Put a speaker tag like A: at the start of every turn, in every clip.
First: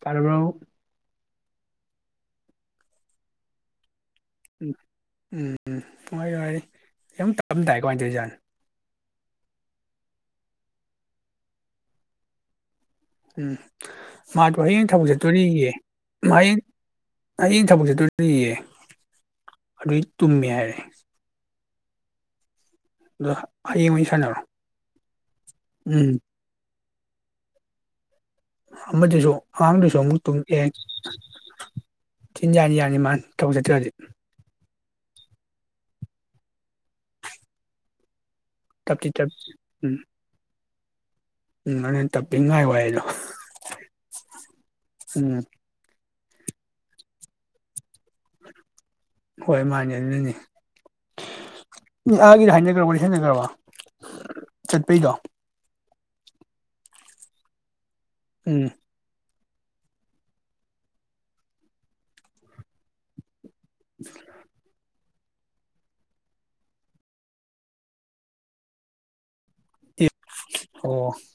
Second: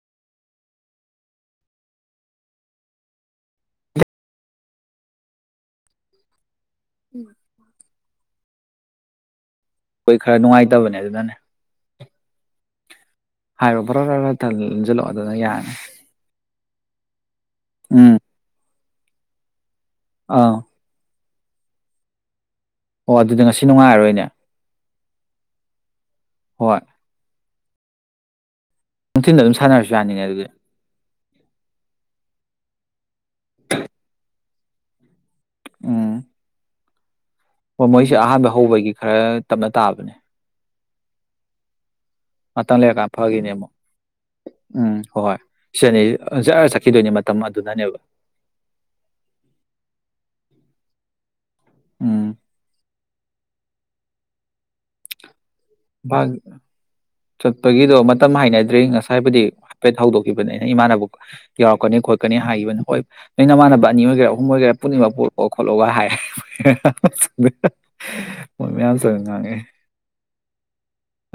A: ꯇꯔꯕ ꯎꯝ ꯎꯝ ꯎꯝ ꯍꯣꯏ ꯍ ꯌꯝ ꯇꯝꯗꯥꯥꯏ ꯀꯃꯥꯏꯅ ꯇꯧꯔꯤ ꯖꯥꯥꯟ
B: ꯍꯣꯏ ꯈꯔ ꯅꯨꯡꯉꯥꯏꯇꯕꯅꯦ ꯑꯗꯨꯅꯅꯦ
A: ꯎꯝ
B: ꯍꯥꯏꯔꯣ ꯕꯔ ꯕꯔ
A: ꯃꯥꯗꯣ ꯍꯌꯦꯡ ꯊꯕꯛ
B: ꯊꯟꯖꯜꯂꯛꯑꯣ ꯑꯗꯨꯅ
A: ꯆꯠꯇꯣꯔꯤꯌꯦ
B: ꯌꯥꯔꯅꯤ
A: ꯍꯌꯦꯡ ꯑꯩ ꯊꯕꯛꯁꯦ
B: ꯎꯝ
A: ꯇꯨꯌꯦ ꯑꯗꯨꯏ ꯇꯨꯝꯃꯤ
B: ꯑꯥ
A: ꯍꯥꯏꯔꯦ
B: ꯑꯣ
A: ꯑꯗꯣ
B: ꯑꯗꯨꯗꯤ ꯉꯁꯤ
A: ꯍꯌꯦꯡ ꯑꯣꯏꯅ
B: ꯅꯨꯡꯉꯥꯏꯔꯔꯣꯏꯅꯦ
A: ꯁꯥꯟꯅꯔꯣ ꯎꯝ
B: ꯍꯣꯏ
A: ꯑꯃꯗꯨꯁꯨ
B: ꯅꯨꯡꯊꯤꯟꯗ ꯑꯗꯨꯝ ꯁꯥꯟꯅꯔꯁꯨ
A: ꯑꯉꯥꯡꯗꯨꯁꯨ ꯑꯃꯨꯛ
B: ꯌꯥꯅꯤꯅꯦ ꯑꯗꯨꯗꯤ
A: ꯇꯨꯝꯑꯦ ꯆꯤꯟ ꯌꯥꯅꯤ ꯌꯥꯅꯤ ꯃꯥ ꯇꯧ ꯆꯠꯇ꯭ꯔꯗꯤ
B: ꯑ ꯑꯣ ꯃꯣꯏꯁꯤ ꯑꯍ ꯍꯧꯕꯒꯤ
A: ꯇꯞꯇꯤ ꯇꯞ
B: ꯈꯔ ꯇꯞꯅ
A: ꯎꯝ
B: ꯇꯥꯕꯅꯦ
A: ꯎꯝ ꯇꯞꯄꯤ ꯉꯥꯏꯌꯣ
B: ꯃꯇꯪ
A: ꯍꯥꯏꯗꯣ
B: ꯂꯩꯔꯀꯥꯟ ꯐꯈꯤꯅꯦ ꯑꯃꯨꯛ ꯎꯝ ꯍꯣꯏ ꯍꯣꯏ ꯁꯤꯅꯤ ꯆꯠ ꯆꯠꯈꯤꯗꯣꯏꯅꯦ ꯃꯇꯝ ꯑꯗꯨꯅꯅꯦꯕ
A: ꯍꯣꯏ ꯃꯥꯅꯦ ꯑꯗꯨꯅꯅꯦ
B: ꯎꯝ
A: ꯑꯥꯒꯤꯗꯤ ꯍꯥꯏꯅꯈ꯭ꯔ ꯍꯦꯟꯅꯈ꯭ꯔꯕ ꯆꯠꯄꯩꯗꯣ
B: ꯃꯥ ꯆꯠꯄꯒꯤ ꯑꯗꯣ ꯃꯇꯝ
A: ꯎꯝ
B: ꯍꯥꯏꯅꯗ꯭ꯔꯤ ꯉꯁꯥꯏꯕꯨꯗꯤ ꯍꯥꯏꯐꯦꯠ ꯍꯧꯗꯣꯛꯈꯤꯕꯅꯦ ꯑꯩꯅ ꯏꯃꯥꯟꯕꯨ ꯌꯥꯎꯔꯛꯀꯅꯤ ꯈꯣꯠꯀꯅꯤ ꯍꯥꯏꯈꯤꯕꯅꯤ ꯍꯣꯏ ꯑꯩꯅꯃꯥꯟꯅꯕ ꯑꯅꯤ ꯑꯣꯏꯒꯦꯔ ꯑꯍꯨꯝ ꯑꯣꯏꯒꯦꯔ ꯄꯨꯨꯝꯅꯤꯃꯛ ꯑꯣꯠꯂꯣ ꯈꯣꯠꯂꯣꯒ ꯍꯥꯏ
A: ꯎ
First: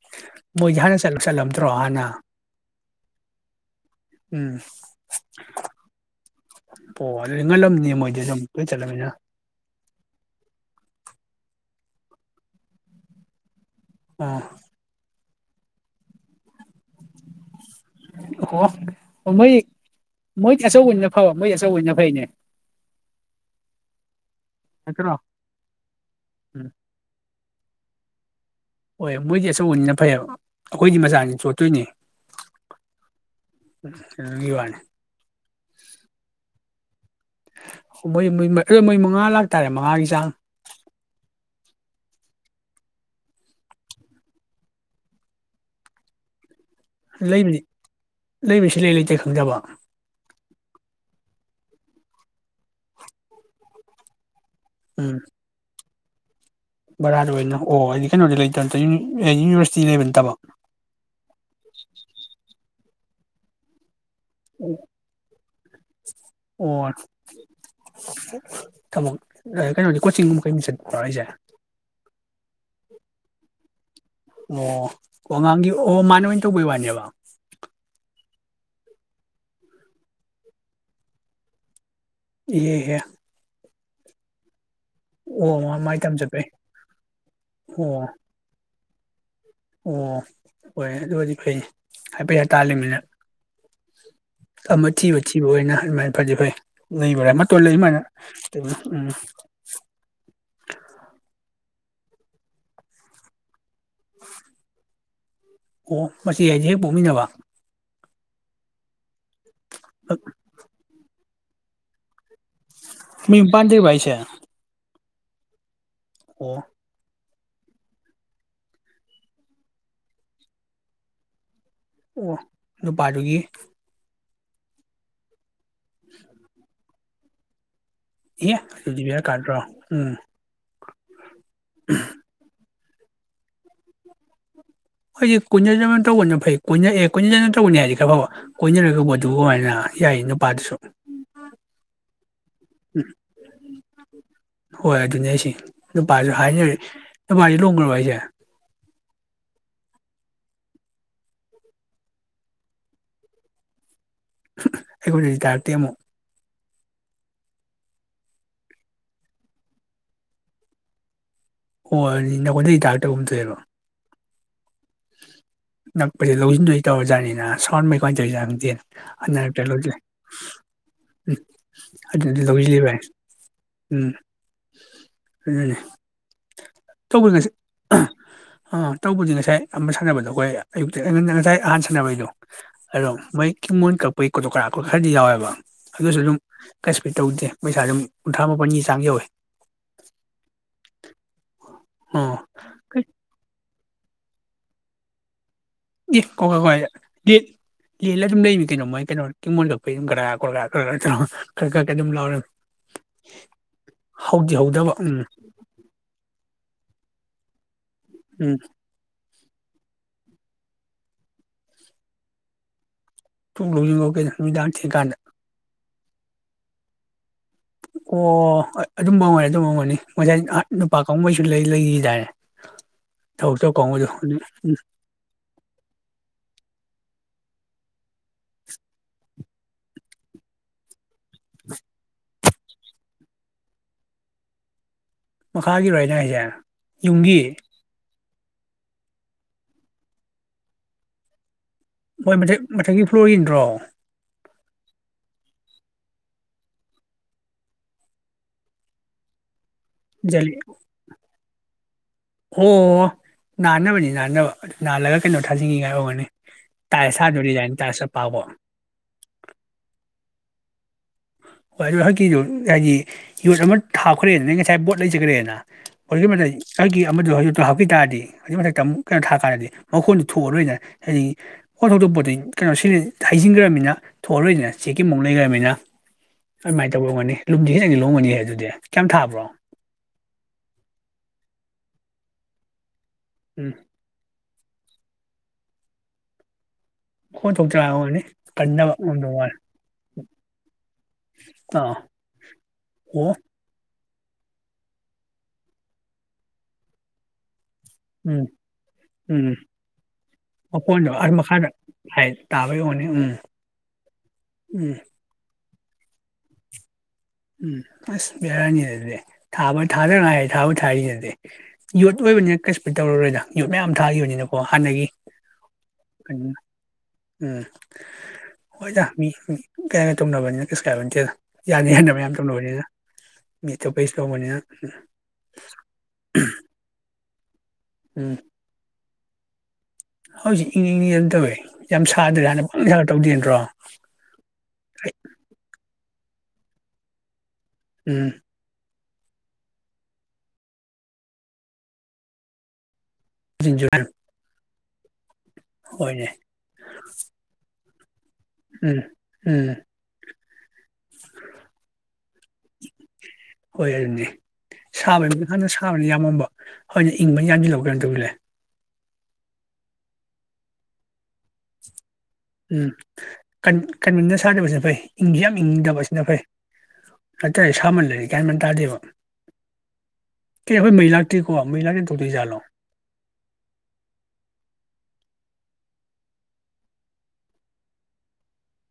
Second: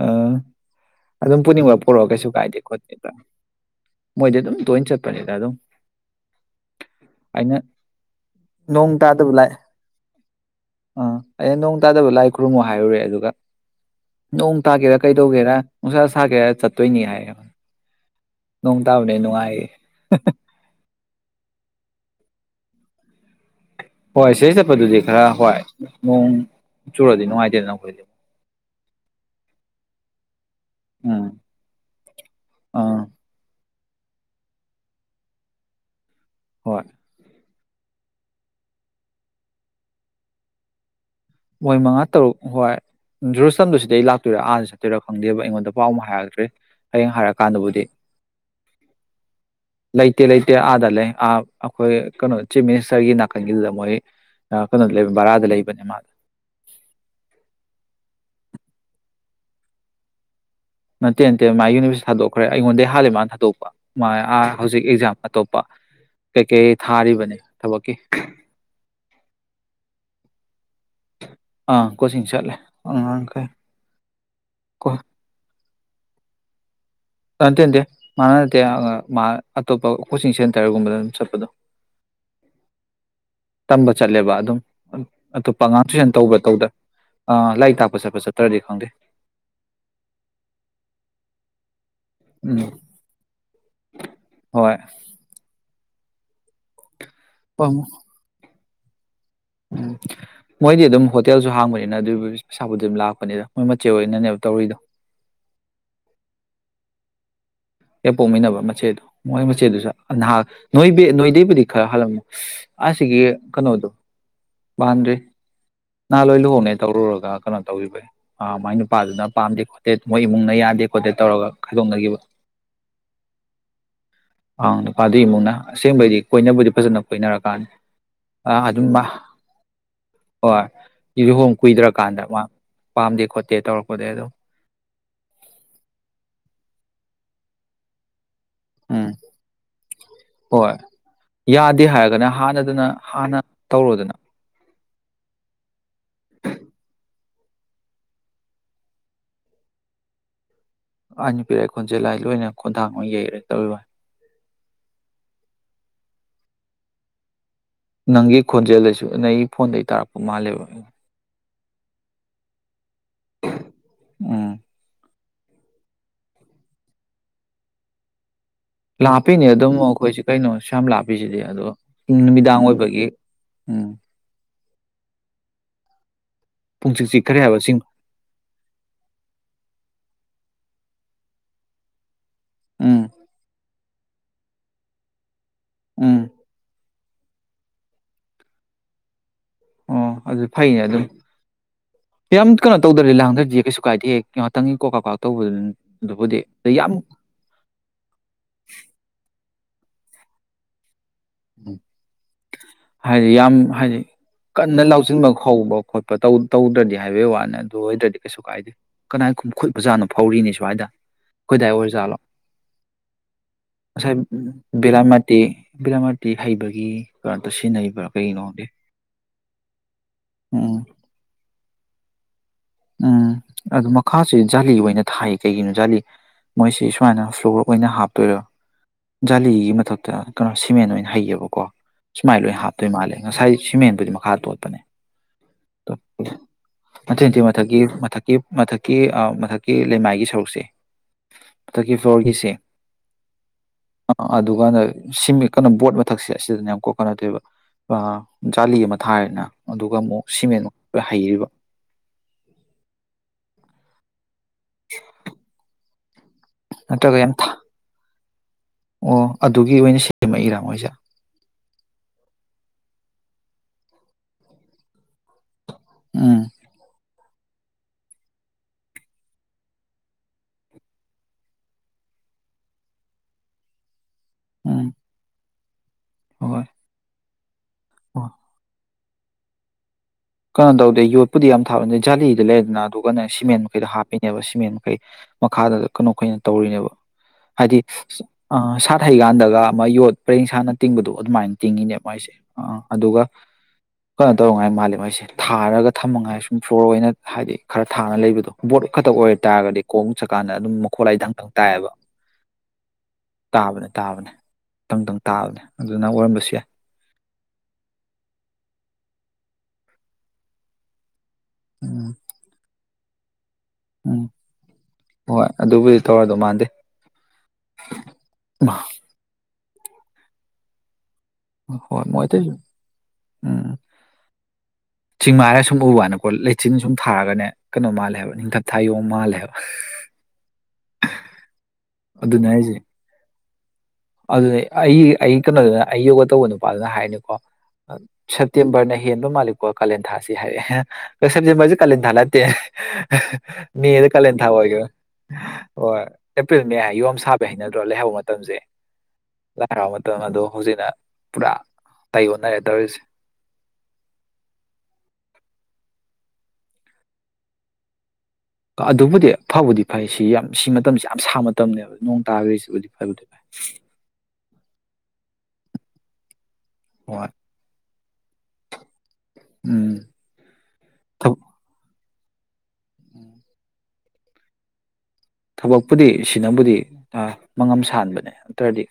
B: ꯑꯥ
A: ꯍꯥꯟꯅ
B: ꯑꯗꯨꯝ
A: ꯆꯠꯂꯝꯗ꯭ꯔꯣ
B: ꯄꯨꯅꯤꯡꯕ
A: ꯍꯥꯟꯅ
B: ꯄꯔꯛꯑꯣ ꯀꯩꯁꯨ ꯀꯥꯏꯗꯦ ꯈꯣꯠꯇꯦ [inaudible] ꯃꯣꯏꯗꯤ
A: ꯎꯝ
B: ꯑꯗꯨꯝ ꯇꯣꯏꯅ ꯆꯠꯄꯅꯦꯗ ꯑꯗꯨꯝ
A: ꯑꯣ ꯑꯗꯨꯗꯤ
B: ꯑꯩꯅ
A: ꯉꯜꯂꯝꯅꯤ ꯃꯣꯏꯗꯤ ꯑꯗꯨꯝ ꯂꯣꯏ
B: ꯅꯣꯡ
A: ꯆꯠꯂꯝꯅꯤꯅ
B: ꯇꯥꯗꯕ ꯂꯥꯛꯑꯦ ꯑꯥ ꯑꯩ ꯅꯣꯡ ꯇꯥꯗꯕ ꯂꯥꯏ ꯈꯨꯔꯨꯝꯃꯣ ꯍꯥꯏꯔꯨꯔꯦ ꯑꯗꯨꯒ
A: ꯑꯣ
B: ꯅꯣꯡ ꯇꯥꯒꯦꯔ ꯀꯩ ꯒꯦꯔ ꯎꯥꯁꯥ ꯁꯥꯒꯦꯔꯥ ꯆꯠꯇꯣꯏꯅꯤ ꯍꯥꯏꯌꯦ
A: ꯑꯣ
B: ꯅꯣꯡ ꯇꯥꯕꯅꯦ
A: ꯑꯣ ꯃꯣꯏ
B: ꯅꯨꯡꯉꯥꯏꯌꯦ
A: ꯃꯣꯏ ꯑꯆꯧ ꯐ ꯃꯩ ꯑꯆꯧꯕ ꯑꯣꯏꯅ ꯐꯩꯅꯦ
B: ꯍꯣꯏ ꯁꯤꯗꯩꯩ ꯆꯠꯄꯗꯨꯗꯤ
A: ꯅꯠꯇ꯭ꯔꯣ
B: ꯈꯔ ꯍꯣꯏ ꯅꯣꯡ
A: ꯎꯝ
B: ꯆꯨꯔꯗꯤ ꯅꯨꯡꯉꯥꯏꯇꯦ ꯣ
A: ꯍꯣꯏ ꯃꯣꯏꯗꯤ ꯑꯁꯨꯛ ꯎꯟꯅ ꯐꯩꯑꯕ ꯑꯩꯈꯣꯏꯗꯤ
B: ꯎꯝ
A: ꯃꯆꯥꯅꯤ ꯆꯣꯠꯇꯣꯏꯅꯦ
B: ꯑꯥ
A: [unintelligible] ꯋꯥꯅꯦ
B: ꯍꯣꯏ
A: ꯃꯣꯏ ꯃꯣꯏ ꯃꯉꯥ ꯂꯥꯛꯇꯥꯔꯦ ꯃꯉꯥꯒꯤ ꯆꯥꯡ
B: ꯃꯣꯏ ꯃꯉꯥ ꯇꯔꯨꯛ ꯍꯣꯏ ꯖꯨꯔꯁꯝꯗꯨꯁꯤꯗ ꯑꯩ ꯂꯥꯛꯇꯣꯏꯔꯥ ꯑꯥꯗ ꯆꯠꯇꯣꯏꯔꯥ ꯈꯪꯗꯦꯕ ꯑꯩꯉꯣꯟꯗ ꯄꯥꯎ ꯑꯃ ꯍꯥꯏꯔꯛꯇ꯭ꯔꯦ
A: ꯂꯩꯕꯅꯤ ꯂꯩꯕꯁꯤ ꯂꯩ ꯂꯩꯇꯦ ꯈꯪꯗꯕ
B: ꯂꯩꯇꯦ ꯂꯩꯇꯦ ꯑꯥꯗ ꯂꯩ ꯑꯥ ꯑꯩꯈꯣꯏ ꯀꯩꯅꯣ ꯆꯤꯞ ꯃꯤꯅꯤꯁꯇꯔꯒꯤ ꯅꯥꯀꯟꯒꯤꯗꯨꯗ ꯃꯣꯏ ꯅ ꯀꯩꯅꯣꯗ ꯂꯩꯕ
A: ꯎꯝ
B: ꯕꯔꯥꯗ ꯂꯩꯕꯅꯦ ꯃꯥꯗ
A: ꯕꯔꯥꯗ ꯑꯣꯏꯅ ꯑꯣ ꯑꯩꯗꯤ ꯀꯩꯅꯣꯗꯤ ꯂꯩꯇꯕ ꯅꯠꯇ ꯌꯨꯅꯤꯚꯔꯁꯤꯇꯤ ꯂꯩꯕ ꯅꯠꯇꯕ
B: ꯅꯠꯇꯦ ꯅꯠꯇꯦ ꯃꯥ ꯌꯨꯅꯤꯚꯔꯁꯤ ꯊꯗꯣꯛꯈ꯭ꯔꯦ ꯑꯩꯉꯣꯟꯗ ꯍꯥꯜꯂꯦ ꯃꯥꯟ ꯊꯗꯣꯛꯄ ꯥ ꯍꯧꯖꯤꯛ ꯑꯦꯛꯖꯥꯝ ꯑꯇꯣꯞꯄ ꯀꯩꯀꯩ
A: ꯑꯣ
B: ꯊꯥꯔꯤꯕꯅꯤ ꯊꯕꯛꯀꯤ
A: ꯊꯕꯛ ꯀꯩꯅꯣꯗꯤ ꯀꯣꯆꯤꯡꯒꯨꯝꯕ ꯀꯩꯒꯨꯝꯕ ꯆꯠꯄ꯭ꯔꯣ ꯍꯥꯏꯁꯦ
B: ꯑꯥ ꯀꯣꯆꯤꯡ ꯆꯠꯂꯦ ꯑꯉꯥꯡꯈꯩ
A: ꯑꯣ ꯑꯉꯥꯡꯒꯤ ꯑꯣ ꯃꯥꯅ ꯑꯣꯏꯅ ꯇꯧꯕꯩ ꯋꯥꯅꯦꯕ
B: ꯠꯇꯦꯇꯦ ꯃꯥꯅ ꯅꯠꯇꯦ ꯃꯥ ꯑꯇꯣꯞꯄ ꯀꯣꯆꯤꯡ ꯁꯦꯟꯇꯔꯒꯨꯝꯕꯗ ꯑꯗꯨꯝ ꯆꯠꯄꯗꯣ
A: ꯏꯍꯍ
B: ꯇꯝꯕ ꯆꯠꯂꯦꯕ ꯑꯗꯨꯝ ꯑꯇꯣꯞꯄ
A: ꯑꯣ
B: ꯑꯉꯥꯡ
A: ꯃꯥꯏ
B: ꯁꯨꯏꯁꯟ
A: ꯇꯝ
B: ꯇꯧꯕ
A: ꯆꯠꯄꯩ
B: ꯇꯧꯗ ꯑ ꯂꯥꯏꯔꯤꯛ ꯇꯥꯛꯄ
A: ꯑꯣ
B: ꯆꯠꯄ ꯆꯠꯇ꯭ꯔꯗꯤ ꯈꯪꯗꯦ
A: ꯑꯣ ꯍꯣꯏ ꯑꯗꯨ ꯑꯣꯏꯗꯤ ꯐꯩ ꯍꯥꯏꯐ
B: ꯎꯝ
A: ꯇꯥꯂ
B: ꯍꯣꯏ
A: ꯃꯊꯤꯕ ꯃ ꯊꯤꯕ ꯑꯣꯏꯅꯃ ꯐꯗꯤ ꯐꯩ ꯂꯩꯕ꯭ꯔꯥ ꯃꯇꯣ
B: ꯍꯣꯏ
A: ꯂꯩ ꯁꯃꯥꯏꯅ ꯇ ꯎꯝ
B: ꯎꯝ ꯑꯗꯨ ꯄꯩꯁꯥꯕꯨꯗꯤ ꯑꯗꯨꯝ ꯂꯥꯛꯄꯅꯤꯗ ꯃꯣꯏ ꯃꯆꯦ ꯑꯣꯏꯅꯅꯦꯕ ꯇꯧꯔꯤꯗꯣ
A: ꯑꯣ ꯃꯁꯤ ꯑꯩꯁꯦ ꯍꯦꯛ ꯄꯣꯛꯃꯤꯟꯅꯕ
B: ꯀ ꯄꯣꯛꯃꯤꯟꯅꯕ ꯃꯆꯦꯗ ꯃꯣꯏ ꯃꯆꯦꯠꯗꯨꯁꯨ ꯅꯍꯥꯛ ꯅꯣꯏ ꯅꯣꯏ ꯗꯤꯕꯨꯔꯤꯈꯔ ꯍꯜꯂꯝ ꯑꯁꯤꯒꯤ
A: ꯃꯌꯨꯝ
B: ꯀꯩꯅꯣꯗꯣ
A: ꯄꯥꯟꯗ꯭ꯔꯤꯕ ꯍꯥꯏꯁꯦ
B: ꯃꯥꯟꯗ꯭ꯔꯤ ꯅꯍꯥꯟ ꯂꯣꯏ
A: ꯑꯣ
B: ꯂꯨꯍꯣꯡꯅꯦꯩ ꯇꯧꯔꯨꯔꯒ ꯀꯩꯅꯣ ꯇꯧꯕꯩ ꯑ ꯃꯥꯏ ꯅꯨꯄꯥꯗꯨꯅ ꯄꯥꯝꯗꯦ ꯈꯣꯇꯦꯠ ꯃꯣꯏ ꯏꯃꯨꯡꯅ ꯌꯥꯗꯦ ꯈꯣꯇꯦꯠ ꯇꯧꯔꯒ ꯈꯥꯏꯗꯣꯛꯅꯈꯤꯕ
A: ꯑꯣ ꯅꯨꯄꯥꯗꯨꯒꯤ
B: ꯑ ꯅꯨꯄꯥꯗꯨꯒꯤ ꯏꯃꯨꯡꯛꯅ ꯑꯁꯦꯡꯕꯩꯗꯤ ꯀꯣꯏꯕꯨꯗꯤ ꯐꯖꯅ ꯀꯣꯏꯅꯔꯀꯥꯟꯅꯤ
A: ꯏ ꯑꯗꯨꯗꯤꯕꯤꯔ ꯀꯥꯗ꯭ꯔꯣ ꯎꯝ
B: [inaudible] ꯂꯨꯍꯣꯡ ꯀꯨꯏꯗ꯭ꯔꯀꯥꯟꯗ ꯃꯥ ꯄꯥꯝꯗꯦ ꯈꯣꯠꯇꯦ ꯇꯧꯔꯛꯄꯗꯤ ꯑꯗꯣ
A: ꯑꯩꯗꯤ ꯀꯨꯟ ꯇꯧꯕꯅ ꯐꯩ ꯀꯨ ꯑꯦ ꯀꯨꯟꯖꯠ ꯇꯧꯕꯅꯤ ꯍꯥꯏꯗꯤ ꯈꯔ ꯐꯕ
B: ꯎꯝ
A: ꯀꯣꯏꯅꯔꯒꯕꯨ ꯑꯗꯨ ꯑꯣꯏꯅ ꯌꯥꯏ
B: ꯍꯣꯏ
A: ꯅꯨꯄꯥꯗꯨꯁꯨ
B: ꯌꯥꯗꯦ ꯍꯥꯏꯔꯒꯅ ꯍꯥꯟꯅꯗꯅ ꯍꯥꯟꯅ ꯇꯧꯔꯣꯗꯅ
A: ꯍꯣꯏ ꯑꯗꯨꯅꯦ ꯑꯩꯁꯤ ꯅꯨꯄꯥꯁꯨ ꯍꯥꯏꯅꯔꯤ ꯅꯨꯄꯥꯗꯤ ꯂꯣꯡꯈ꯭ꯔꯕ ꯍꯥꯏꯁꯦ
B: ꯑ ꯅꯨ ꯄꯤꯔꯛ ꯈꯣꯟꯖꯦꯜ ꯂꯥꯏ ꯂꯣꯏꯅ ꯈꯣꯟꯊꯥꯡ ꯑꯃ ꯌꯩꯔꯦ ꯇꯧꯚ
A: ꯑꯩꯣ ꯇꯥꯔꯇꯌꯥ ꯑꯃꯣ
B: ꯅꯪꯒꯤ ꯈꯣꯟꯖꯦꯜꯗꯁꯨ ꯅꯪꯒꯤ ꯐꯣꯟꯗꯒꯤ ꯇꯥꯔꯛꯄ ꯃꯥꯜꯂꯦꯕ
A: ꯑꯣ ꯏꯅꯣꯏ ꯏ ꯇꯧꯒꯨꯝꯖꯩꯌꯦꯕ
B: ꯎꯝ
A: ꯅꯛꯄꯁꯦ ꯂꯧꯁꯤꯟꯗꯣꯏꯩ ꯇꯧꯔ ꯖꯠꯅꯤꯅ ꯁꯥꯎꯟ ꯃꯩ ꯀ ꯇꯧ
B: ꯂꯥꯞꯄꯤꯅꯦ ꯑꯗꯨꯝ ꯑꯩꯈꯣꯏꯁꯦ ꯀꯩꯅꯣ ꯁ ꯌꯥꯝ ꯂꯥꯞꯄꯤꯁꯤꯗꯤ ꯑꯗꯣ
A: ꯑꯗꯨꯗꯤ
B: ꯅꯨꯃꯤꯗꯥꯡ ꯑꯣꯏꯕꯒꯤ ꯎꯝ
A: ꯀꯅꯦ
B: ꯄꯨꯡꯆꯤꯛ
A: ꯇꯧꯕ
B: ꯆꯤꯛꯈ꯭ꯔꯦ
A: ꯉꯁꯥꯏ
B: ꯍꯥꯏꯕ ꯆꯤꯡ
A: ꯑ ꯇꯧꯕꯗꯤ ꯉꯁꯥꯏ ꯑꯃ ꯁꯥꯟꯅꯕꯗꯣ ꯑꯩꯈꯣꯏ ꯑꯌꯨꯛꯇ ꯉꯟꯅ ꯉꯁꯥꯏ ꯑꯍꯥꯟ ꯁꯥꯟꯅꯕꯩꯗꯣ
B: ꯎꯝ
A: ꯑꯗꯣ ꯃꯣꯢ [inaudible] ꯀꯛꯄꯩ [unintelligible] ꯈꯗꯤ ꯌꯥꯎꯋꯦꯕ ꯑꯗꯨꯁꯨ
B: ꯎꯝ
A: ꯑꯗꯨꯝ ꯀꯩꯁꯨꯗꯤ ꯇꯧꯗꯦ ꯄꯩꯁꯥ ꯑꯗꯨꯝ ꯀꯨꯟꯊ꯭ꯔꯥ ꯃꯥꯄꯜꯒꯤ ꯆꯥꯡ ꯌꯧꯋꯦ
B: ꯑꯣ ꯑꯗꯨ ꯐꯩꯅꯦ ꯑꯗꯨꯝ
A: ꯑꯣ
B: ꯌꯥꯝ ꯀꯩꯅꯣ ꯇꯧꯗꯔꯗꯤ [unintelligible] ꯀꯩꯁꯨ ꯀꯥꯏꯗꯦ ꯉꯥꯏꯇꯪꯒꯤ ꯀꯣ ꯀꯥꯥꯛ ꯇꯧꯕꯗꯨꯅꯤ
A: ꯑꯦ [unintelligible] ꯑꯗꯨꯝ ꯂꯩꯅꯤ ꯀꯩꯅꯣ ꯃꯣꯏ ꯀꯩꯅꯣ [unintelligible] ꯈꯔ
B: ꯎꯝ
A: ꯈꯔ ꯑꯗꯨꯝ ꯂꯥꯎꯔꯝꯃꯤ
B: ꯍꯥꯏꯗꯤ ꯌꯥꯝ ꯍꯥꯏꯗꯤ
A: ꯍꯧꯗꯤ
B: ꯀꯟꯅ
A: ꯍꯧꯗꯕ ꯎꯝ
B: ꯂꯥꯎꯁꯤꯟꯕ ꯍꯧꯕ ꯈꯣꯠꯄ ꯇꯧ ꯇꯧꯗ꯭ꯔꯗꯤ ꯍꯥꯏꯕꯩ ꯋꯥꯅꯦꯗꯤ ꯑꯗꯨ ꯑꯣꯏꯗ꯭ꯔꯗꯤ ꯀꯩꯁꯨ
A: ꯎꯝ
B: ꯀꯥꯏꯗꯦ ꯀꯅꯥꯏ ꯈꯨꯠ ꯃꯣꯖꯥꯅꯣ ꯐꯧꯔꯤꯅꯤ ꯁ꯭ꯋꯥꯏꯗ ꯀꯣꯏꯗꯥꯏ ꯑꯣꯏꯔꯖꯥꯠꯂꯣ
A: ꯊꯣꯛ ꯂꯧꯁꯤꯟꯈꯣ
B: ꯑꯁꯦ
A: ꯀꯩꯅꯣ ꯅꯨꯃꯤꯗꯥꯡ ꯊꯦꯡꯀꯥꯟꯗ
B: ꯕꯤꯂꯥꯃꯇꯤ [unintelligible] ꯤ ꯍꯩꯕꯒꯤ ꯁꯤꯖꯤꯟꯅꯔꯤꯕ꯭ꯔꯥ
A: ꯑꯣ
B: ꯀꯩꯒꯤꯅꯣꯗꯤ
A: ꯑꯗꯨꯝ [unintelligible] ꯉꯁꯥꯏ
B: ꯎꯝ
A: ꯅꯨꯄꯥ ꯀꯥꯡꯕꯩꯁꯨ ꯂꯩ ꯂꯩꯈꯤꯗꯥꯏꯅꯦ
B: ꯎꯝ
A: ꯊꯕꯛ ꯇꯧ
B: ꯑꯗꯨ
A: ꯀꯥꯡꯕꯨꯗꯣ
B: ꯃꯈꯥꯁꯤ
A: ꯎꯝ
B: ꯖꯥꯂꯤ ꯑꯣꯏꯅ ꯊꯥꯏ ꯀꯩꯒꯤꯅꯣ ꯖꯥꯂꯤ ꯃꯣꯏꯁꯤ ꯁꯨꯃꯥꯏꯅ ꯇꯧꯔꯒ ꯑꯣꯏꯅ ꯍꯥꯞꯇꯣꯏꯔꯣ ꯖꯥꯂꯤꯒꯤ ꯃꯊꯛꯇ ꯀꯩꯅꯣ ꯁꯤꯃꯦꯟ ꯑꯣꯏꯅ ꯍꯩꯌꯦꯕ ꯁꯨꯃꯥꯏꯅ ꯂꯣꯏꯅ ꯍꯥꯞꯇꯣꯏ ꯃꯥꯜꯂꯦ ꯉꯁꯥꯏ ꯁꯤꯃꯦꯟꯗꯨꯗꯤ ꯃꯈꯥ ꯇꯣꯠꯄꯅꯦ
A: ꯃꯈꯥꯒꯤꯔꯣꯅ [unintelligible]
B: ꯅꯠꯇꯦ ꯅꯠꯇꯦ
A: ꯌꯨꯝꯒꯤ
B: ꯃꯊꯛꯀꯤ ꯃꯊꯛꯀꯤ ꯃꯊꯛꯀꯤ ꯃꯊꯛꯀꯤ ꯂꯩꯃꯥꯏꯒꯤ ꯁꯔꯨꯛꯁꯦ ꯃꯊꯛꯀꯤ
A: ꯃꯣꯏ
B: ꯐ꯭ꯂꯣꯔꯒꯤꯁꯦ
A: ꯃꯊ ꯃꯊꯛꯒꯤ ꯐ꯭ꯂꯣꯔꯒꯤꯗ꯭ꯔꯣ
B: ꯁꯤ ꯀꯩꯅꯣ ꯕꯣꯠ ꯃꯊꯛꯁꯦ ꯑꯁꯤꯗꯅ ꯌꯥꯝ ꯀꯔꯤꯅꯣ ꯇꯧꯔꯤꯕ ꯖꯥꯂꯤ ꯑꯃ ꯊꯥꯏꯔꯦꯗꯅ ꯑꯗꯨꯒ ꯑꯃꯨꯛ
A: ꯖꯂꯤ
B: ꯁꯤꯃꯦꯟ ꯍꯩꯔꯤꯕ
A: ꯑꯣ ꯅꯥꯟꯅꯕꯅꯤ ꯅꯥꯟꯅꯕ ꯅꯥꯜꯂꯒ ꯀꯩꯅꯣ ꯊꯥꯖꯤꯟꯒꯥꯏ ꯑꯣꯏꯒꯅꯤ
B: ꯅꯠꯇ꯭ꯔꯒ
A: ꯇꯥꯏꯜꯁ
B: ꯌꯥꯝ ꯊꯥ
A: ꯊꯥꯗꯨꯔꯤꯅꯤ ꯄꯥꯕ
B: ꯑꯣ ꯑꯗꯨꯒꯤ ꯑꯣꯏꯅ ꯁꯦꯝꯃꯛꯏꯔꯥ ꯃꯣꯏꯁꯦ
A: ꯍꯣꯏ ꯑꯗꯨ ꯍꯖꯤꯛꯀꯤꯗꯨꯣ ꯍꯥꯏꯗꯤ ꯌꯣꯠ ꯑꯃ ꯊꯥꯈ꯭ꯔꯦꯅ ꯅ ꯉꯁꯥꯏ ꯕꯣꯠ ꯂꯩꯖꯈ꯭ꯔꯦꯅ
B: ꯎꯝ
A: [unintelligible] ꯑꯃꯗꯣ ꯍꯧꯖꯤꯛꯇꯣ ꯍꯥꯞꯄꯤ ꯇꯥꯔꯗꯤ ꯑꯗꯨꯒꯤ ꯃꯊꯛꯇ ꯑꯃꯨꯛ ꯀꯩꯅꯣ ꯊꯥꯀꯥꯟꯗꯗꯤ ꯃꯈꯣꯟꯗꯨꯣ ꯊꯣꯛꯑꯔꯣꯏꯅ ꯍꯥꯏꯗꯤ ꯍꯣꯟ ꯊꯣꯛꯇꯕ ꯄꯣꯠꯇꯨ ꯀꯩꯅꯣ ꯁꯤ ꯍꯩꯖꯤꯟꯈ꯭ꯔꯕꯅꯤꯅ ꯊꯣꯛ ꯑꯔꯣꯏꯗꯅ
B: ꯎꯝ
A: ꯆꯦꯛꯀꯤ ꯃꯑꯣꯡ ꯂꯩꯒꯔ꯭ꯕꯅꯤꯅ
B: ꯍꯣꯏ
A: ꯑꯗꯨꯃꯥꯏ ꯇꯧꯕꯑꯣꯏꯅꯤ ꯂꯨꯝꯗꯤ ꯍꯡ
B: ꯑꯣ
A: ꯂꯣꯡꯒꯅꯤ ꯍꯦ ꯑꯗꯨꯗꯤ ꯀꯌꯥꯝ ꯊꯥꯕ꯭ꯔꯣ
B: ꯀꯩꯅꯣ ꯇꯧꯗꯦ ꯌꯣꯠꯄꯨꯗꯤ ꯌꯥꯝ ꯊꯥꯕꯅꯤ ꯖꯥꯂꯤꯗ ꯂꯩꯗꯅ ꯑꯗꯨꯒꯅꯦ ꯁꯤꯃꯦꯟ
A: ꯎꯝ
B: ꯃꯈꯩꯗꯣ ꯍꯥꯞꯄꯤꯅꯦꯕ ꯁꯤ ꯃꯦꯟ ꯃꯈꯩ ꯃꯈꯥꯗ ꯀꯩꯅꯣ ꯀꯩꯅ ꯇꯧꯔꯤꯅꯦꯕ
A: ꯃꯈꯣꯟ ꯊꯣꯛ
B: ꯍꯥꯏꯗꯤ
A: ꯇꯔꯥ ꯑꯣꯏꯔꯅꯤ
B: ꯑ
A: ꯀꯟꯗꯕ
B: ꯁꯥꯠ
A: ꯉꯝꯗꯧ ꯃꯥꯜꯂꯦ
B: ꯍꯩꯀꯥꯟꯗꯒ ꯃꯥ ꯌꯣꯠ ꯄꯔꯦꯡ ꯁꯥꯅ ꯇꯤꯡꯕꯗꯣ ꯑꯗꯨꯃꯥꯏꯅ ꯇꯤꯡꯉꯤꯅꯦ
A: ꯑꯥ
B: ꯃꯥꯏꯁꯦ ꯑ ꯑꯗꯨꯒ
A: ꯑꯣ
B: ꯀꯣ ꯇꯧ ꯉꯥꯏ ꯃꯥꯜꯂꯤ ꯃꯥꯏꯁꯤ ꯊꯥꯔꯒ ꯊꯝꯃꯉꯥꯏ ꯁꯨꯝ ꯐ꯭ꯂꯣꯔ ꯑꯣꯏꯅ ꯍꯥꯏꯗꯤ ꯈꯔ ꯊꯥꯅ
A: ꯎꯝ
B: ꯂꯩꯕꯗꯣ ꯕꯣꯠ ꯈꯛꯇ ꯑꯣꯏ
A: ꯎꯝ
B: ꯇꯥꯔꯒꯗꯤ ꯈꯣꯡꯅ ꯆꯠꯀꯥꯟꯗ ꯑꯗꯨꯝ
A: ꯃꯈꯣꯟꯗꯣ
B: ꯃꯈꯣꯟꯂꯥꯏ
A: ꯑꯥ
B: ꯗꯪꯗꯪ
A: ꯃꯈꯥꯗ
B: ꯇꯥꯏꯌꯦꯕ
A: ꯍꯥꯏ ꯇꯥꯕꯩ ꯑꯣꯏꯔꯝꯅꯤ ꯎꯝ
B: ꯇꯥꯕꯅꯦ ꯇꯥꯕꯅꯦ
A: ꯎꯝ
B: ꯇꯪꯇꯪ ꯇꯥꯕꯅꯦ ꯑꯗꯨꯅ ꯑꯣꯏꯔꯝꯕꯁꯨ ꯌꯥꯏ
A: ꯎꯝ ꯑꯁ ꯕꯦꯔꯅꯤ ꯑꯗꯨꯗꯤ ꯊꯥꯕ ꯊꯥꯗ ꯉꯥꯏꯔꯤ ꯊꯥꯕꯨ ꯊꯥꯗ꯭ꯔꯤꯗꯨꯗꯤ
B: ꯎꯝ
A: ꯌꯣꯠ ꯑꯣꯏꯕꯅꯤ ꯀꯩ ꯍꯣꯏ ꯇꯧꯔꯔꯣꯏꯗ ꯌꯣꯠ ꯃꯌꯥꯝ
B: ꯎꯝ
A: ꯊꯥꯈꯤꯕꯅꯤꯅꯀꯣ ꯍꯥꯟꯅꯒꯤ
B: ꯍꯣꯏ ꯑꯗꯨꯕꯨꯗꯤ ꯇꯧꯔꯗꯧ
A: ꯀꯩꯅꯣ
B: ꯃꯥꯟꯗꯦ
A: ꯎꯝ ꯍꯣꯏꯗ ꯃꯤ ꯀꯩꯅꯦ ꯇꯨꯝꯅꯕꯅꯤꯅ ꯀꯩꯁꯨꯀꯥꯏꯕꯅꯠꯇꯦꯗꯥ ꯌꯥꯅꯤ
B: ꯍꯣꯏ
A: ꯍꯥꯏ
B: ꯃꯣꯏ ꯎꯝ
A: ꯇꯧꯕꯅꯤꯅ
B: ꯆꯤꯡꯃꯥꯔ ꯁꯨꯝ ꯎ ꯋꯥꯅꯤꯀꯣ ꯂꯩꯆꯤꯜ ꯁꯨꯝ ꯊꯥꯔꯒꯅꯦ ꯀꯩꯅꯣ ꯃꯥꯜꯂꯦ ꯍꯥꯏꯕ
A: ꯎꯝ
B: ꯅꯤꯡꯊꯝ ꯊꯥꯌꯣ ꯃꯥꯜꯂꯦ [inaudible]
A: ꯍꯧꯖꯤꯛ ꯏꯪ ꯏꯪꯅꯤ ꯑꯗꯨꯝ ꯇꯧꯋꯦ ꯌꯥꯝ ꯁꯥꯗ꯭ꯔꯦ ꯍꯥꯟꯅ ꯄꯪ ꯁꯥꯔ ꯇꯧꯗꯦ ꯅꯠꯇ꯭ꯔꯣ
B: ꯑꯗꯨ ꯑꯩ ꯀꯅ ꯑꯩ ꯌꯣꯒ ꯇꯧꯕ ꯅꯨꯄꯥꯗꯨꯅ ꯍꯥꯏꯅꯤꯀꯣ ꯁꯦꯇꯌꯦꯝꯕꯔꯅꯦ ꯍꯦꯟꯕ ꯃꯥꯜꯂꯤꯛꯀꯣ ꯀꯥꯂꯦꯟꯊꯥꯁꯤ ꯍꯥꯏꯔꯦ ꯁꯁꯦ ꯀꯥꯂꯦꯟꯊꯥ ꯅꯠꯇꯦ
A: ꯎꯝ
B: ꯃꯦꯗꯥ ꯀꯂꯦꯟ ꯊ ꯑꯣꯏꯒꯔ꯭ꯦ ꯍꯣꯏ
A: ꯍꯣꯏꯅꯦ
B: ꯑꯦꯄ꯭ꯔꯤꯜ ꯃꯌꯣꯝ ꯁꯥꯕ ꯍꯥꯏꯩꯅ ꯂꯩ ꯍꯥꯏꯧꯕ ꯃꯇꯝꯁꯦ
A: ꯎꯝ ꯎꯝ
B: ꯂꯥꯏꯔꯥꯎꯕ ꯃꯇꯝ ꯑꯗꯣ ꯍꯧꯖꯤꯛꯅ ꯄꯨꯔꯥ ꯇꯩ ꯑꯣꯅꯔꯦ ꯇꯧꯔꯤꯁꯦ
A: ꯍꯣꯏ ꯑꯗꯨꯅꯤ ꯍꯣꯏꯅ ꯏꯪꯕ ꯌꯥꯝꯁꯤꯜ ꯂꯧ ꯀꯩꯅꯣ ꯇꯧꯖꯤꯜꯂꯦ
B: ꯑꯗꯨꯕꯨꯗꯤ ꯐꯕꯨꯗꯤ ꯐꯩ ꯁꯤ ꯌꯥꯝ ꯁꯤ ꯃꯇꯝꯁꯤ ꯌꯥꯝ ꯁꯥ ꯃꯇꯝꯅꯦꯕ ꯅꯣꯡ
A: ꯎꯝ
B: ꯇꯥꯈ꯭ꯔꯤꯁꯤꯕꯨꯗꯤ ꯐꯕꯨꯗꯤ ꯐꯩ
A: ꯀꯟꯃꯤꯟꯅ ꯁꯥꯗꯕꯁꯦ ꯐꯩ ꯏꯪꯁꯨ ꯌꯥꯝ ꯏꯪꯗꯕ ꯁꯤꯅ ꯐꯩ
B: ꯍꯣꯏ
A: ꯅꯠꯇꯔꯗꯤ ꯁꯥꯥꯃꯟꯂꯗꯤ ꯒ꯭ꯌꯥꯟ ꯃꯦꯟ ꯇꯥꯗꯦꯕ꯫
B: ꯎꯝ
A: ꯀꯩ ꯑꯩꯈꯣꯢ ꯃꯩꯩ ꯂꯥꯛꯇꯦꯀꯣ ꯃꯩ ꯂꯥꯛꯇꯔꯕꯤ ꯇꯧꯗꯣꯢ ꯖꯥꯠꯂꯣ
B: ꯎꯝ ꯊꯕꯛꯄꯨꯗꯤ ꯁꯤꯅꯕꯨꯗꯤ ꯃꯉꯝ ꯁꯥꯥꯟꯕꯅꯦ ꯅꯠꯇ꯭ꯔꯗꯤ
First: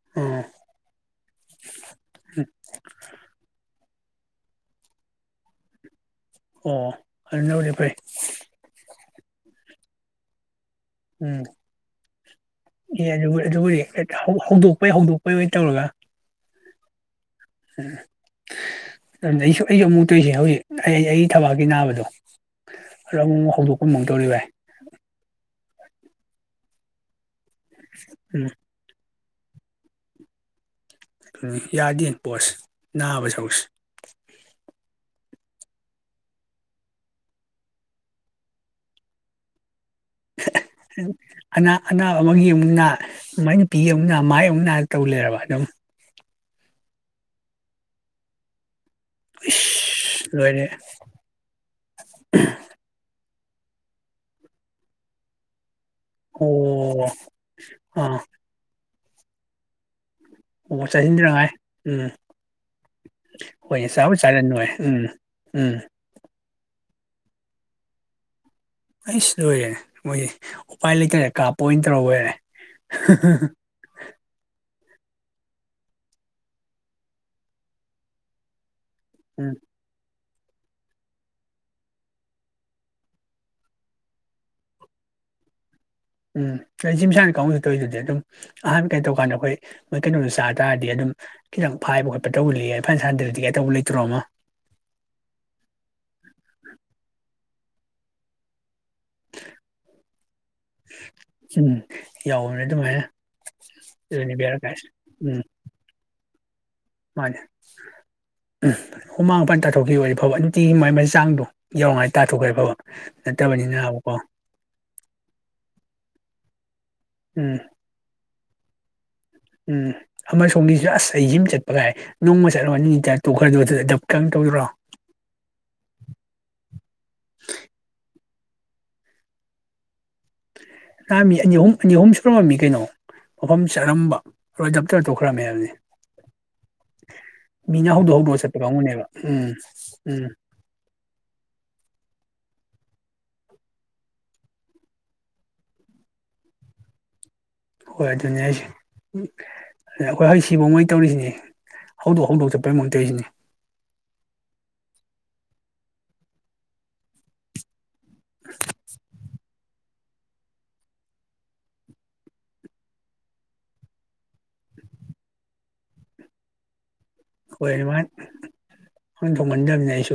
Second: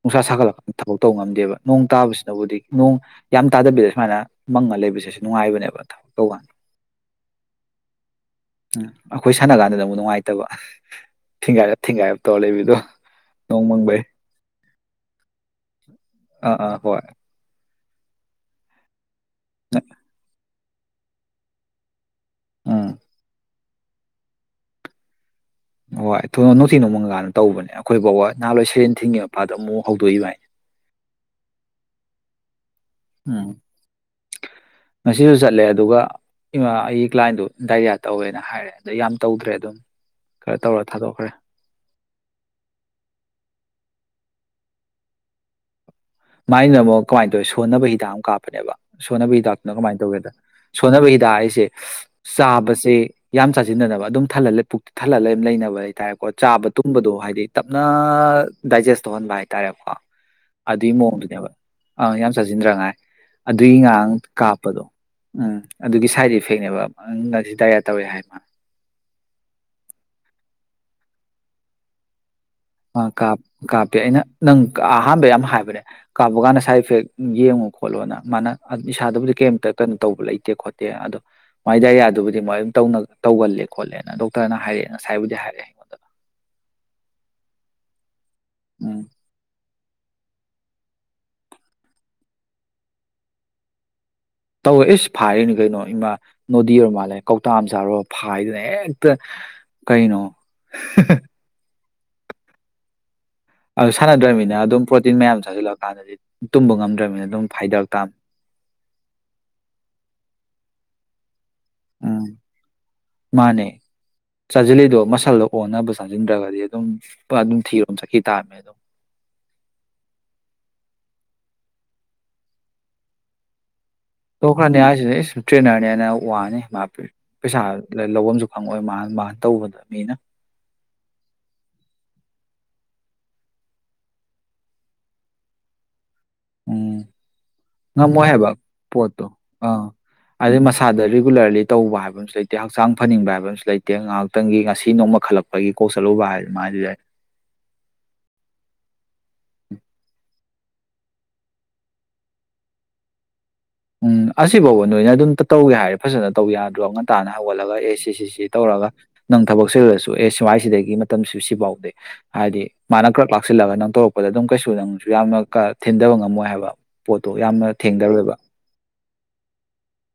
B: ꯅꯨꯡꯁꯥ
A: ꯑꯣ
B: ꯁꯥꯒꯠꯂ ꯀꯥꯟ ꯊꯕꯛ ꯇꯧꯕ ꯉꯝꯗꯦꯕ ꯅꯣꯡ ꯇꯥꯕꯁꯤꯅꯕꯨꯗꯤ ꯅꯣꯡ ꯌꯥꯝ ꯇꯥꯗꯕꯤꯗ ꯁꯨꯃꯥꯏꯅ ꯃꯪꯉ ꯂꯩꯕꯁꯦ ꯁꯤ ꯅꯨꯡꯉꯥꯏꯕꯅꯦꯕ ꯊꯕꯛ ꯇꯧꯀꯥꯟꯗ
A: ꯑꯣ ꯑꯗꯨꯅꯕꯨꯗꯤ ꯐꯩ
B: ꯎꯝ ꯑꯩꯈꯣꯏ ꯁꯥꯟꯅ ꯀꯥꯟꯗꯅ ꯑꯃꯨꯛ ꯅꯨꯡꯉꯥꯢ ꯇꯕ
A: ꯎꯝ ꯑꯦ ꯑꯗꯨꯕꯨ
B: ꯅꯣꯡ
A: ꯑꯗꯨꯕꯨꯗꯤ
B: ꯃꯪꯕꯩ
A: ꯍꯦꯛꯇ ꯍꯧ ꯍꯧꯗꯣꯛ ꯄꯩ ꯍꯧꯗꯣꯛꯄꯩ ꯑꯣꯏ ꯇꯧꯔꯒ
B: ꯑꯥ ꯑꯥ ꯍꯣꯏ
A: ꯎꯝ ꯎꯝ ꯑꯩꯁꯨ ꯑꯩ ꯑꯃꯨꯛ ꯑꯃꯨꯛ ꯇꯧꯔꯤꯁꯦ ꯍꯧꯖꯤꯛ ꯑꯩ ꯑꯩꯒꯤ ꯊꯕꯥꯛꯀꯤ ꯅꯥꯕꯗꯣ
B: ꯎꯝ
A: ꯑꯗꯨ ꯑꯃꯨꯛ ꯑꯃꯨꯛ ꯍꯧꯗꯣꯛ ꯀꯔꯝ ꯀꯔꯝ ꯇꯧꯔꯤ ꯚꯥꯢ
B: ꯍꯣꯏ ꯊꯣꯏ ꯅꯣꯡꯊꯤ ꯅꯣꯡꯃꯪꯕ ꯀꯥꯟꯗ ꯇꯧꯕꯅꯦ ꯑꯩꯈꯣꯏ ꯐꯥꯎꯕ
A: ꯎꯝ
B: ꯅꯍꯥꯟ ꯂꯣꯏ ꯁꯌꯦꯡ ꯊꯤꯡꯉꯤꯝ ꯑꯥꯗ ꯑꯃꯨꯛ ꯍꯧꯗꯣꯛꯏꯕꯥꯏ
A: ꯌꯥꯗꯦꯅꯦ ꯄꯣꯠꯁꯦ ꯅꯥꯕꯩ ꯁꯔꯨꯛꯁꯦ
B: ꯁꯤꯁꯨ ꯆꯠꯂꯦ ꯑꯗꯨꯒ ꯑꯩ ꯉꯔꯥꯡ ꯑꯩꯒꯤ ꯀ꯭ꯂꯥꯏꯟꯗꯨ ꯗꯥꯏꯔꯤꯌꯥ ꯇꯧꯋꯦꯅ ꯍꯥꯏꯔꯦ ꯑꯗꯩ ꯌꯥꯝ ꯇꯧꯗ꯭ꯔꯦ ꯑꯗꯨꯝ ꯈꯔ ꯇꯧꯔ ꯊꯥꯗꯣꯛꯈ꯭ꯔꯦ
A: ꯑꯅꯥ ꯑꯅꯥꯕ ꯑꯃꯒꯤ ꯑꯃꯨꯛ ꯅꯥ ꯃꯥꯏ ꯅꯨꯄꯤꯒꯤ ꯑꯃꯨꯛ ꯅꯥ ꯃꯥꯏ ꯑꯃꯨꯛ ꯅꯥ ꯇꯧ ꯂꯩꯔꯕ ꯑꯗꯨꯝ
B: ꯃꯥꯏꯅ ꯑꯃꯨꯛ ꯀꯃꯥꯏꯅ ꯇꯧꯋꯤ ꯁꯣꯟꯅꯕꯒꯤ ꯍꯤꯗꯥꯛ ꯑꯃ ꯀꯥꯞꯄꯅꯦꯕ ꯁꯣꯟꯅꯕ ꯍꯤꯗꯥꯛꯇꯨꯅ ꯀꯃꯥꯏꯅ ꯇꯧꯒꯦꯗ
A: ꯏꯁ ꯂꯣꯏꯔꯦ
B: ꯁꯣꯟꯅꯕ ꯍꯤꯗꯥꯛ ꯍꯥꯏꯁꯦ ꯆꯥꯕꯁꯦ ꯌꯥꯝ ꯆꯥꯖꯤꯟꯗꯅꯕ ꯑꯗꯨꯝ ꯊꯜꯍꯜꯂꯦ ꯄꯨꯛꯇꯨ ꯊꯜꯍꯜꯂꯦ ꯑꯗꯨꯝ ꯂꯩꯅꯕꯒꯤ ꯍꯥꯏꯇꯥꯔꯦꯀꯣ ꯆꯥꯕ
A: ꯑꯣ
B: ꯇꯨꯝꯕꯗꯣ ꯍꯥꯏꯗꯤ ꯇꯞꯅ
A: ꯑꯥ
B: ꯗꯥꯏꯖꯦꯁ ꯇꯧꯍꯟꯕ ꯍꯥꯏꯇꯥꯔꯦꯀꯣ
A: ꯑꯣ
B: ꯑꯗꯨꯢ ꯃꯑꯣꯡ
A: ꯆꯥꯁꯤꯟꯗ꯭ꯔꯉꯥꯏ
B: ꯑꯗꯨꯅꯦꯕ
A: ꯎꯝ
B: ꯑꯥ ꯌꯥꯝ ꯆꯥꯁꯤꯟꯗꯅꯉꯥꯏ ꯑꯗꯨꯒꯤ
A: ꯍꯣꯏꯅꯦ
B: ꯉꯔꯥꯡ
A: ꯆꯥꯕꯨ ꯆꯥꯔꯟ ꯅꯣꯏ
B: ꯀꯥꯞꯄꯗꯣ
A: ꯎꯝ
B: ꯎꯝ ꯑꯗꯨꯒꯤ ꯁꯥꯏꯗ ꯢꯐꯦꯛ ꯐꯦꯡꯛꯅꯦꯕ ꯃꯥꯅ ꯉꯁꯤ ꯗꯥꯢꯔꯤꯌꯥ ꯇꯧꯔꯦ ꯍꯥꯏ ꯃꯥꯅ
A: ꯑꯩꯁ ꯂꯣꯏꯔꯦꯅꯦ ꯃꯣꯏꯗꯤ ꯎꯄꯥꯏ ꯂꯩꯇꯔꯦ ꯀꯥꯞꯄ ꯑꯣꯏꯅ ꯇꯧꯔ ꯕꯣꯢꯔꯦ
B: ꯑ ꯀꯥꯞ ꯀꯥꯞꯄꯦ ꯑꯩꯅ ꯅꯪ ꯑꯍꯥꯟꯕ ꯌꯥꯝ ꯍꯥꯏꯕꯅꯦ ꯀꯥꯕ ꯀꯥꯟꯗ ꯁꯥꯏꯠ ꯏꯐꯦꯛ ꯌꯦꯡꯉꯨ ꯈꯣꯠꯂꯣꯅ ꯃꯥꯅ ꯑꯗꯨ ꯏꯁꯥꯗꯕꯨꯗꯤ
A: ꯎꯝ
B: ꯀꯩꯝꯇ ꯀꯩꯅꯣ ꯇꯧꯕ ꯂꯩ ꯈꯣꯠꯇꯦ ꯑꯗꯣ ꯃꯥꯏ ꯗꯥꯏꯔꯤꯌꯥꯗꯨꯕꯨꯗꯤ ꯃꯣꯏ ꯑꯗꯨꯝ ꯇꯧꯅ ꯇꯧꯒꯜꯂꯦ ꯈꯣꯠꯂꯦꯅ ꯗꯣꯛꯇꯔꯅ ꯍꯥꯏꯔꯛꯑꯦ ꯉꯁꯥꯏꯕꯨꯗꯤ ꯍꯥꯏꯔꯛꯑꯦ ꯑꯩꯉꯣꯟꯗ
A: ꯎꯝ [unintelligible] [unintelligible] ꯇꯧꯔꯤꯗꯨꯗꯤ ꯑꯗꯨꯝ
B: ꯎꯝ
A: [unintelligible] [unintelligible] ꯃꯣꯏ ꯀꯩꯅꯣꯗꯣ ꯆꯥ ꯇꯥꯔꯗꯤ ꯑꯗꯨꯝ ꯈꯤꯇꯪ ꯐꯥꯏꯕ ꯈꯣꯠꯄ ꯇꯧꯒꯜꯂꯤ [unintelligible] ꯁꯥꯟꯅꯗ꯭ꯔꯗꯤ ꯀꯩꯇꯧꯕ ꯂꯩꯇ꯭ꯔꯣ ꯑꯃ
B: ꯇꯧꯋꯦ ꯏꯁ ꯐꯥꯏꯔꯤꯅꯤ [unintelligible] ꯆꯥꯔꯣ ꯐꯥꯏꯗꯅ ꯍꯦꯛ ꯀꯩꯅꯣ
A: ꯎꯝ ꯌꯥꯎꯕꯅꯦ ꯑꯗꯨꯃꯥꯏꯅ
B: ꯑꯗꯨ
A: ꯑꯗꯨꯅꯤ
B: ꯁꯥꯟꯅꯗ꯭ꯔꯕꯃꯤꯅ
A: ꯕꯦꯔꯥ
B: ꯑꯗꯨꯝ ꯄ꯭ꯔꯣꯇꯤꯟ ꯃꯌꯥꯝꯗꯨ ꯆꯥꯁꯤꯜꯂꯛꯑꯀꯥꯟꯗꯗꯤ ꯇꯨꯝꯕ ꯉꯝꯗ꯭ꯔꯕꯅꯤꯅ
A: ꯃꯥꯅꯤ
B: ꯑꯗꯨꯝ ꯐꯥꯏꯗꯔꯛ ꯇꯥꯝ
A: ꯍꯨꯃꯥꯡ [unintelligible] ꯇꯥꯊꯣꯛꯈꯤꯕ ꯑꯣꯏ ꯅꯨꯡꯇꯤꯒꯤ ꯃꯥꯏ ꯃꯥꯏ ꯃꯩ ꯆꯥꯡꯗꯣ ꯌꯧꯔꯉꯥꯏ
B: ꯎꯝ
A: ꯇꯥꯊꯣꯛꯈ꯭ꯔꯦꯗꯤ ꯐꯕ
B: ꯃꯥꯅꯦ
A: ꯅꯠꯇꯕꯅꯤꯅꯕꯀꯣ
B: ꯆꯥꯖꯤꯟꯗꯔ꯭ꯒꯗꯤ
A: ꯎꯝ
B: ꯑꯗꯨꯝ ꯊꯤꯔꯣꯝ ꯆꯠꯈꯤ ꯇꯥꯕꯅꯤ ꯑꯗꯨꯝ [unintelligible]
A: ꯎꯝ ꯑꯃ ꯁꯣꯝꯒꯤꯁꯨ ꯑꯁ ꯑꯩ ꯖꯤꯝ ꯆꯠꯄꯒꯥꯏ ꯅꯣꯡꯃ ꯆꯠꯂꯣ [unintelligible] [unintelligible]
B: ꯇꯣꯛꯈ꯭ꯔꯅꯤ [unintelligible] [unintelligible] ꯇ꯭ꯔꯦꯅꯔꯅ ꯍꯦꯟꯅ ꯋꯥꯅꯤ ꯃꯥ ꯄꯩꯁꯥ ꯂꯧꯕꯝꯁꯨ ꯐꯪꯉꯣꯏ ꯃꯥ ꯃꯥꯅ ꯇꯧꯕꯗ ꯃꯤꯅ
A: ꯅꯍꯥꯟ ꯃꯤ ꯑꯅꯤ ꯑꯍꯨꯝ ꯑꯅꯤ ꯑꯍꯨꯝ ꯁꯨꯔꯝꯃꯝꯃꯤ ꯀꯩꯅꯣ ꯃꯐꯝ ꯆꯥꯔꯝꯕ ꯗꯞꯇꯧꯔ ꯇꯣꯛꯈ꯭ꯔꯝꯃꯦ ꯍꯥꯏꯕꯅꯤ
B: ꯎꯝ
A: ꯃꯤꯅ ꯍꯧꯗꯣꯛ
B: ꯉꯝꯃꯣꯏ
A: ꯍꯧꯗꯣꯛꯑ
B: ꯍꯥꯏꯕ
A: ꯆꯠꯄ ꯀꯥꯡꯕꯨꯅꯦꯕ
B: ꯄꯣꯠꯇꯣ
A: ꯎꯝ
B: ꯑꯥ
A: ꯎꯝ
B: ꯑꯗꯨꯗꯩ ꯃꯁꯥꯗ ꯔꯤꯒꯨꯂꯔꯂꯤ ꯇꯧꯕ ꯍꯥꯏꯕ ꯂꯩꯇꯦ ꯍꯛꯆꯥꯡ ꯐꯅꯤꯡꯕ ꯍꯥꯏꯕ ꯑꯃꯁꯨ ꯂꯩꯇꯦ ꯉꯥꯏꯍꯥꯛꯇꯪꯒꯤ ꯉꯁꯤ ꯅꯣꯡꯃ ꯈꯜꯂꯛꯄꯒꯤ ꯀꯣꯛ ꯆꯠꯂꯨꯕ ꯍꯥꯏ [unintelligible]
A: ꯍꯣꯏ ꯑꯗꯨꯅꯤ ꯍꯥꯏꯁꯦ ꯑꯩꯈꯣꯏ ꯍꯧ ꯁꯤꯕꯧꯃꯩ ꯇꯧꯔꯤꯁꯤꯅꯦ ꯍꯧꯗꯣꯛ ꯍꯧꯗꯣꯛ ꯆꯠꯄꯩ ꯃꯑꯣꯡ ꯇꯧꯔꯤꯁꯤꯅꯤ
B: ꯎꯝ ꯑꯁꯤꯐꯥꯎꯕ ꯅꯣꯏꯅ ꯑꯗꯨꯝ ꯇꯧꯒꯦ ꯍꯥꯏꯔꯦ ꯐꯖꯅ ꯇꯧ ꯌꯥꯗ꯭ꯔꯣ ꯉꯟꯇꯥꯅ ꯍꯧꯒꯠꯂꯒ ꯑꯦꯁꯦ ꯁꯤ ꯁꯤ ꯁꯤ ꯇꯧꯔꯒ ꯅꯪ ꯊꯕꯛ ꯆꯤꯜꯂꯥꯁꯨ ꯑꯦ ꯁꯨꯋꯥꯏꯁꯤꯗꯒꯤ ꯃꯇꯝꯁꯤ ꯁꯤꯐꯥꯎꯗꯤ ꯍꯥꯏꯗꯤ ꯃꯥꯅ ꯈ꯭ꯔꯛ ꯂꯥꯛꯁꯤꯜꯂꯒ ꯅꯪ ꯇꯧꯔꯛꯄꯗ ꯑꯗꯨꯝ ꯀꯩꯁꯨ ꯅꯪꯁꯨ ꯌꯥꯝꯅ ꯊꯤꯟꯊꯕ ꯉꯝꯃꯣꯏ ꯍꯥꯏꯕ ꯄꯣꯠꯇꯣ ꯌꯥꯝꯅ ꯊꯦꯡꯗꯔꯣꯏꯕ
A: ꯊꯣꯛꯃꯟꯗꯕꯅꯤꯅꯥ ꯑꯩꯁꯨ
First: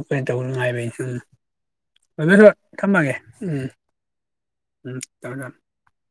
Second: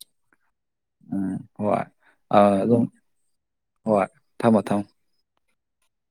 B: ꯎꯝ ꯍꯣꯏ ꯑ
A: [unintelligible] [unintelligible]
B: ꯑꯗꯨꯝ
A: ꯊꯝꯃꯒꯦ ꯎꯝ
B: ꯍꯣꯏ ꯊꯝꯃꯣ ꯊꯝꯃꯣ
A: [unintelligible]